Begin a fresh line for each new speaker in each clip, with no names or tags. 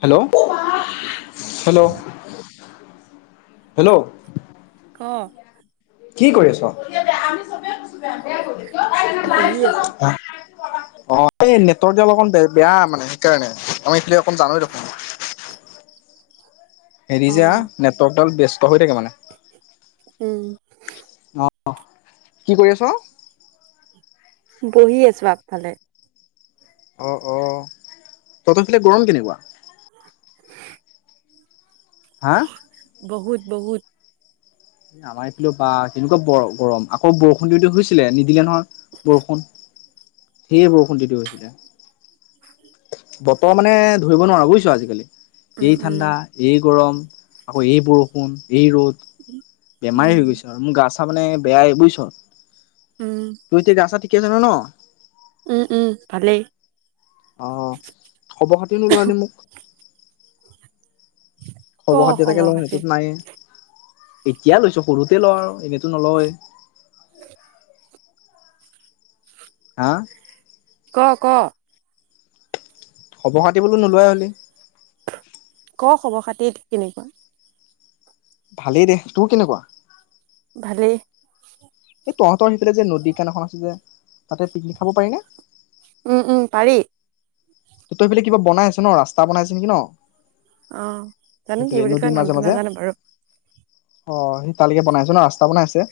Hello hello hello.
ক?
কি কৰি আছ? অঁ
বহি আছো।
এই নেটৱৰ্ক যে অলমান বেয়া মানে সেইকাৰণে। আমাৰ এইফালে অকন জানৈ দেখোন।
অ
এৰিজা নেটৱৰ্কডাল ব্যস্ত হৈ থাকে মানে।
উম।
অঁ, কি কৰি আছ?
বহি আছোঁ আগফালে।
অ অ, তহঁত পিনে গৰম কেনেকুৱা? হাঁ?
বহুত বহুত।
আমাৰ এইফালে বা কেনেকুৱা বৰ গৰম? আকৌ বৰষুণ দিওঁ দিওঁ হৈছিলে নিদিলে নহয়। বৰষুণ, এই বৰষুণ দি থৈ গৈছিলে।
[inaudible]
বতৰ মানে ধৰিব নোৱাৰোঁ বুজিছ আজিকালি
উম
এই
উম।
ঠাণ্ডা। এই গৰম আকৌ এই বৰষুণ, এই ৰ'দ বেমাৰেই
উম
হৈ গৈছে আৰু। মোৰ গা-চা মানে বেয়াই বুজিছ।
উম।
তোৰ এতিয়া গা- চা ঠিকেই আছে নহয় ন?
উম' উম' ভালেই।
অঁ, খবৰ খাতিও নোলোৱা হলি মোক।
ক
খৰব খাতি এটাকে
খবৰ
লওঁ
খাতি
সেইটো টো নাইয়েই। এতিয়া লৈছ সৰুতে লৱাও এটিয়াটো নলৱে।
[unintelligible]
হাঁ?
ক, ক?
খবৰ খাতি বোলো নোলোৱাই হলি।
ক খবৰ খাতি কেনেকুৱা?
ভালেই দেহ, তোৰ কেনেকুৱা?
ভালেই।
এই তহঁতৰ হেই পিলে যে নদী কেন এখন আছিল যে তাতে পিকনিক খাব পাৰি নে?
উম উম পাৰি।
তহঁতৰ সেইফালে কিবা বনাই আছে ন ৰাস্তা বনাই আছে নেকি ন?
অঁ জানো কি বুলি কয়? নামটো নাজানো বাৰু।
অঁ সেই তালেকে বনাইছে ন ৰাস্তা বনাই আছে,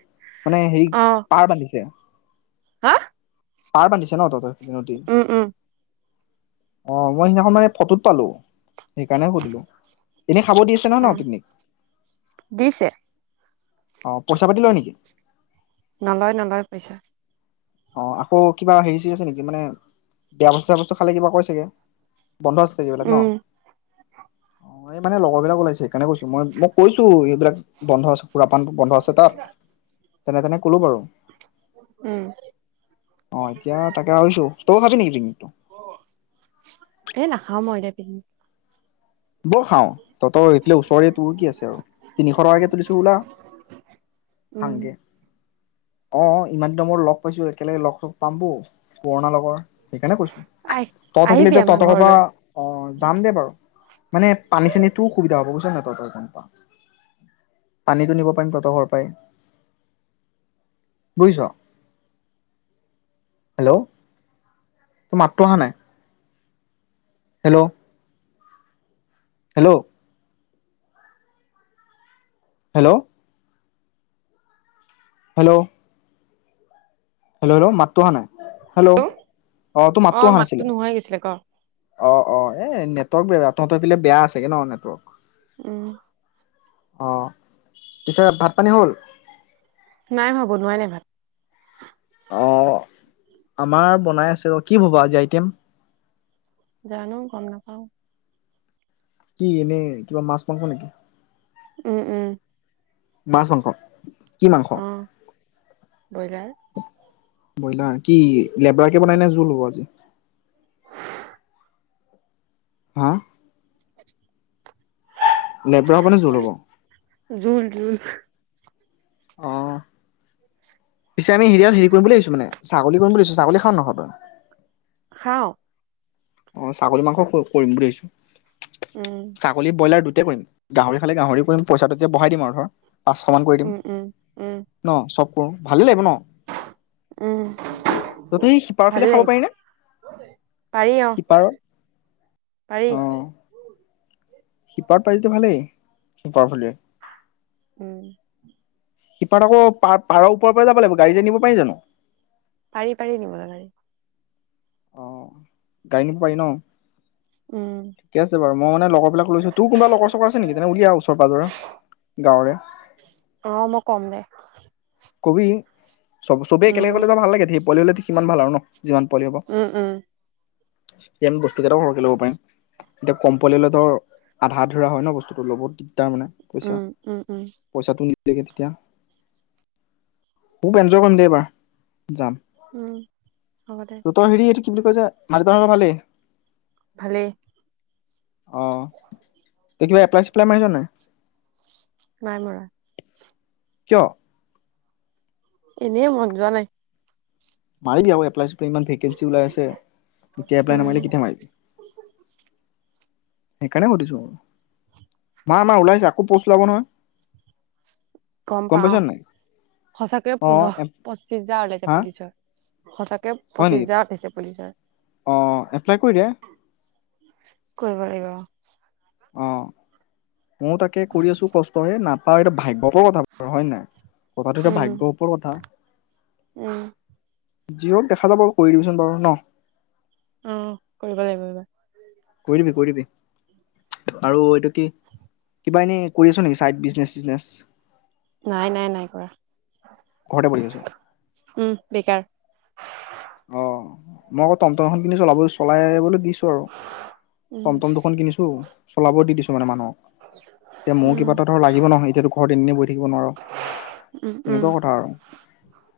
মানে হেৰি পাৰ বান্ধিছে।
হাঁ?
পাৰ বান্ধিছে ন তহঁতৰ নদি?
উম উম
অ' মই সেইদিনাখন মানে ফটোত পালো। সেইকাৰণে সুধিলো। এনে খাব দিছে ন
অ
নহয় ন পিকনিক?
দিছে।
অ', পইচা পাতি লয় নেকি?
নলয় নলয় পইচা।
অ', আকৌ কিবা হেৰি চেৰী আছে নেকি মানে বেয়া বস্তু বস্তু খালে কিবা কয় চাগে? বন্ধ আছে চাগে এইবিলাক ন?
উম
মানে লগৰ বিলাক ওলাইছে সেইকাৰনে কৈছো মই মোক কৈছো এইবিলাক বন্ধ আছে সুৰা পানটো বন্ধ আছে তাত তেনে তেনে ক'লো বাৰু।
উম।
অ', এতিয়া তাকে ভাবিছোঁ তইও খাবি নেকি পিকনিকটো?
এ নাখাও মই দে পিকনিক।
বল খাওঁ তহঁতৰ এইফালে ওচৰে তোৰ কি আছে আৰু তিনিশ টকাকে তুলিছো ওলা।
উম
[unintelligible] অ', ইমান দিনৰ মূৰত লগ পাইছোঁ একেলগে লগ পাম ব' পুৰণা লগৰ। সেইকাৰণে কৈছো,
আহ
ত থাকিলে
আহিবি আমাৰ
তহঁতৰ ঘৰৰপৰা
ঘৰলৈ
অ', যাম দে বাৰু। মানে পানী ছানিটো সুবিধা হব বুজিছ নে নাই তহঁতৰ [unintelligible] পানীটো নিব পাৰিম তহঁতৰ ঘৰৰ পাই। বুজিছ। হেল্ল' তোৰ মাতটো অহা নাই hello hello. Hello. Hello. Hello hello, মাতটো অহা নাই, হেল্ল' অ', তোৰ মাতটো অহা
মাততো
নাছিলে।
নোহোৱাই গৈছিলে ক
অ', অ', এই নেটৱৰ্ক বেয়া তহঁতৰ পিলে বেয়া চাগে নেটৱৰ্ক।
উম।
অ', পিছে ভাত- পানী হ'ল?
নাই হোৱা বনোৱাই নাই ভাত।
অ', আমাৰ বনাই আছে ৰ' কি হ'ব আজি আইটেম।
জানো গম নাপাওঁ।
কি এনেই কিবা মাছ মাংস নেকি?
উম, উম।
মাছ মাংস। কি মাংস
অ', ব্ৰইলাৰ।
ব্ৰইলাৰ কি লেবৰাকে বনাই নে জোল হ'ব আজি? হা?
[inaudible]
লেবৰা হ'ব নে জোল হ'ব?
জোল জোল।
অ', পিছে আমি হেৰিয়াত হেৰি কৰিম বুলি ভাবিছো, মানে ছাগলী কৰিম বুলি ভাবিছো ছাগলী খাওঁ নে নাখাওঁ তই?
খাওঁ।
অ', ছাগলী মাংস ক কৰিম বুলি ভাবছোঁ।
উম।
ছাগলী ব্ৰইলাৰ দুইটাই কৰিম গাহৰি খালে গাহৰি কৰিম পইচাটো তেতিয়া বহাই দিম ধৰ। পাঁচশ মান কৰি দিম
উম উম উম
ন চব কৰো ভালেই লাগিব ন।
উম
তহঁতৰ ই সিপাৰ
ভালেই
ফালে খাব
লাগিব
পাৰি নে?
পাৰি অ',
সিপাৰৰ
পাৰি।
অ সিপাৰত পাৰিলেটো ভালেই সিপাৰ ফালে।
উম।
সিপাৰত আকৌ পাৰ, পাৰ উপৰৰ পৰা যাব লাগিব গাড়ী নিব পাৰি জানো।
পাৰি, পাৰি নিবলে গাৰি।
অ'গাড়ী নিব পাৰি ন?
উম।
ঠিকেই আছে বাৰু, মই মানে লগৰ বিলাক লৈছোঁ। তোৰ কোনবা লগৰ-চগৰ আছে নেকি? তেনে উলিয়া ওচৰ পাঁজৰে। গাঁৱৰে।
অ, মই ক'ম দে।
ক'বি, চব চবেই একেলেগে
উম
গ'লেটো আউ, ভাল লাগে, ঢেই পোৱালী হ'লে দে সিমান ভাল আৰু ন? যিমান পোৱালী হ'ব।
উম, উম।
তেতিয়া আমি বস্তুকেইটাও সৰহকে ল'ব পাৰিম, এতিয়া কম পোৱালী হ'লে ধৰ আধা আধুৰা হয় ন' বস্তুটো ল'ব। দিগদাৰ মানে পইচা,
উম উম উম
পইচাটো নিমিলেগে তেতিয়া। খোপ এঞ্জয় কৰিম দে এইবাৰ, যাম।
উম, হ'ব দে।
ত'তৰ হেৰি এইটো কি বুলি কয় যে? মা-দেটাহঁতৰ ভালেই।
ভালেই।
অ, কিবা এপ্লাই-চেপ্লাই মাৰিছনে নাই?
নাই মৰা।
কিয়?
এনেই মন যোৱা নাই।
মাৰিবি আকৌ এপ্লাই-চেপ্লাই, ইমান ভেকেঞ্চি ওলাই আছে, এতিয়া এপ্লাই
উম
নামাৰিলে কেতিয়া মাৰিবি? সেইকাৰণে সুধিছো আউ। মাৰ, মাৰ ওলাইছে, আকৌ প'ষ্ট ওলাব নহয়?
গম
পাইছ
পাওঁ।
নাই
সচাকৈয়ে
অ
পোন্ধৰ, পঁচিশ হাজাৰ ওলাইছে
হা
পুলিচৰ। সঁচাকে
হয়
পঁচিছ
নেকি
হাজাৰ উঠিছে পুলিচৰ।
অ', এপ্লাই কৰি দিয়া
কৰিব লাগিব ৰ।
অ', ময়ো তাকে কৰি আছোঁ কষ্ট, এ নাপাওঁ, এইটো ভাগ্য ওপৰ কথা হয় নাই? কথাটোত
উম
ভাগ্য ওপৰত কথা।
উম
যি হওঁক দেখা যাব, কৰি দিবিচোন বাৰু ন?
উম, কৰিব লাগিব এইবাৰ।
কৰি দিবি, কৰি দিবি আৰু এইটো কি? কিবা এনেই কৰি আছ নেকি? চাইড বিজনেছ-চিজনেছ?
নাই, নাই, নাই কৰা।
ঘৰতে বহি আছ
উম, বেকাৰ।
অ' মই আকৌ টমটম এখন কিনি চলাব দিছোঁ, চলাই-চলাবলৈ দিছোঁ আৰু।
উম,
টমটম দুখন কিনিছোঁ, চলাব দি দিছোঁ মানে মানুহক।
[inaudible]
এতিয়া মোৰ কিবা এটা ধৰ লাগিব নহয়, এতিয়াটো ঘৰত এনে, এনে বহি থাকিব নোৱাৰ।
উম, উম,
তেনেকুৱা কথা আৰু,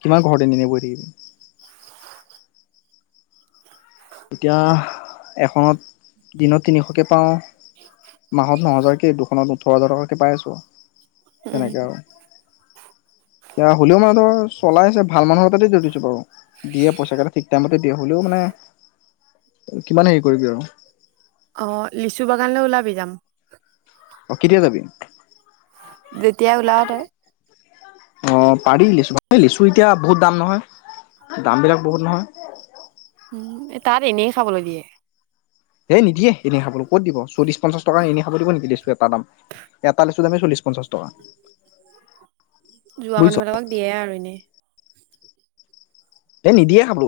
কিমান ঘৰত এনে এনে বহি থাকিবি? এতিয়াহ এখনত দিনত তিনিশকে পাওঁ, মাহত ন'হাজাৰকে দুখনত ও ওঠৰ হাজাৰ টকাকে পাই আছোঁ,
উম।
তেনেকে আৰু। এতিয়া হ'লেও মানে ধৰ চলাই আছে, ভাল মানুহৰ তাতে দি থৈ দিছোঁ বাৰু। দিয়ে, পইচাকেইটা ঠিক টাইমতে দিয়ে। হ'লেও মানে কিমান হেৰি কৰিবি আৰু
অ'লিচু বাগানলে ওলাবি, যাম।
অ, কেতিয়া যাবি?
যেতিয়া ওলাৱ তই।
[inaudible] অ'পাৰি লিচু বাগান, এই লিচু এতিয়া বহুত দাম নহয়, দাম বিলাক বহুত নহয়।
উম, এ, তাত এনেই খাবলৈ দিয়ে।
হেই নিদিয়ে, এনেই খাব। ক'ত দিব? চল্লিছ, পঞ্চাছ টকা এনে খাব দিব নেকি? লিচু এটা দাম। এটা লিচুৰ দামেই চলিশ পঞ্চাছ টকা।
যোৱা
বুজিছ
মানুহবিলাকক দিয়ে আৰু এনে।
এ নিদিয়ে খাবো।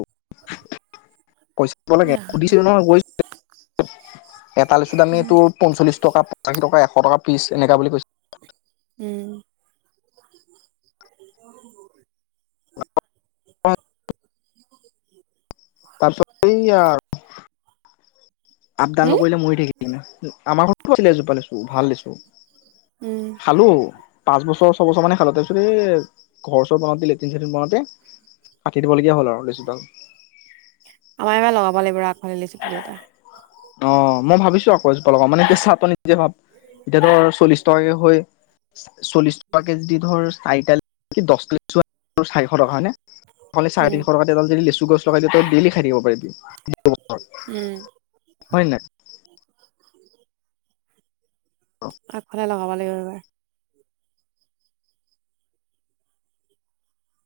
পইচা দিব লাগে [unintelligible]
জানো।
সুধিছিলোঁ নহয়, গৈ এটা লিচু দাম তোৰ পঞ্চল্লিছ টকা, পঁচাশী টকা, এশ টকা পিছ এনেকা বুলি কৈছিলে।
উম।
[inaudible] তাৰপাছত সেইয়া আপ-ডাউন
হুম?
নকৰিলে মৰি থাকিলি [unintelligible] আমাৰ ঘৰতো আছিলে এজোপা লিচু ভাল লিচু।
উম,
খালো। পাঁচ বছৰ, ছবছৰ মানে খালো, তাৰ পিছত এই, ঘৰ-চৰ বনাওতে, লেট্ৰিন-চেট্ৰিন বনাওঁতে কাটি দিবলগীয়া হ'ল আৰু লিচুডাল।
আমাৰ এইবাৰ লগাব লাগিব ৰ' আগফালে লিচু পুলি এটা।
অ', মই ভাবিছো আকৌ এজোপা লগাও, মানে কি চা তই নিজে ভাব, এতিয়া ধৰ চল্লিশ টকাকে হৈ চল্লিশ টকা কেজি ধৰ চাৰিটা [unintelligible] চাৰিশ টকা হয়নে?
উম।
চাৰেতিনিশতে এডাল যদি লেচু গছ লগাই দিওঁ তই ডেইলি খাই থাকিব পাৰিবি।
উম,
হয় নাই?
আগফালে লগাব লাগিব এইবাৰ।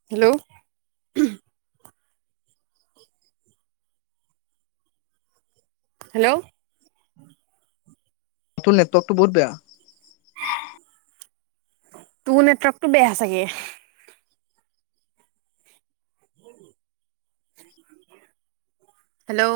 হেল্ল'! হেল্ল'!
তো লেটপটো বহুত বেয়া।
তো নেটৱৰ্কটো বেয়া চাগে। হেল্ল'!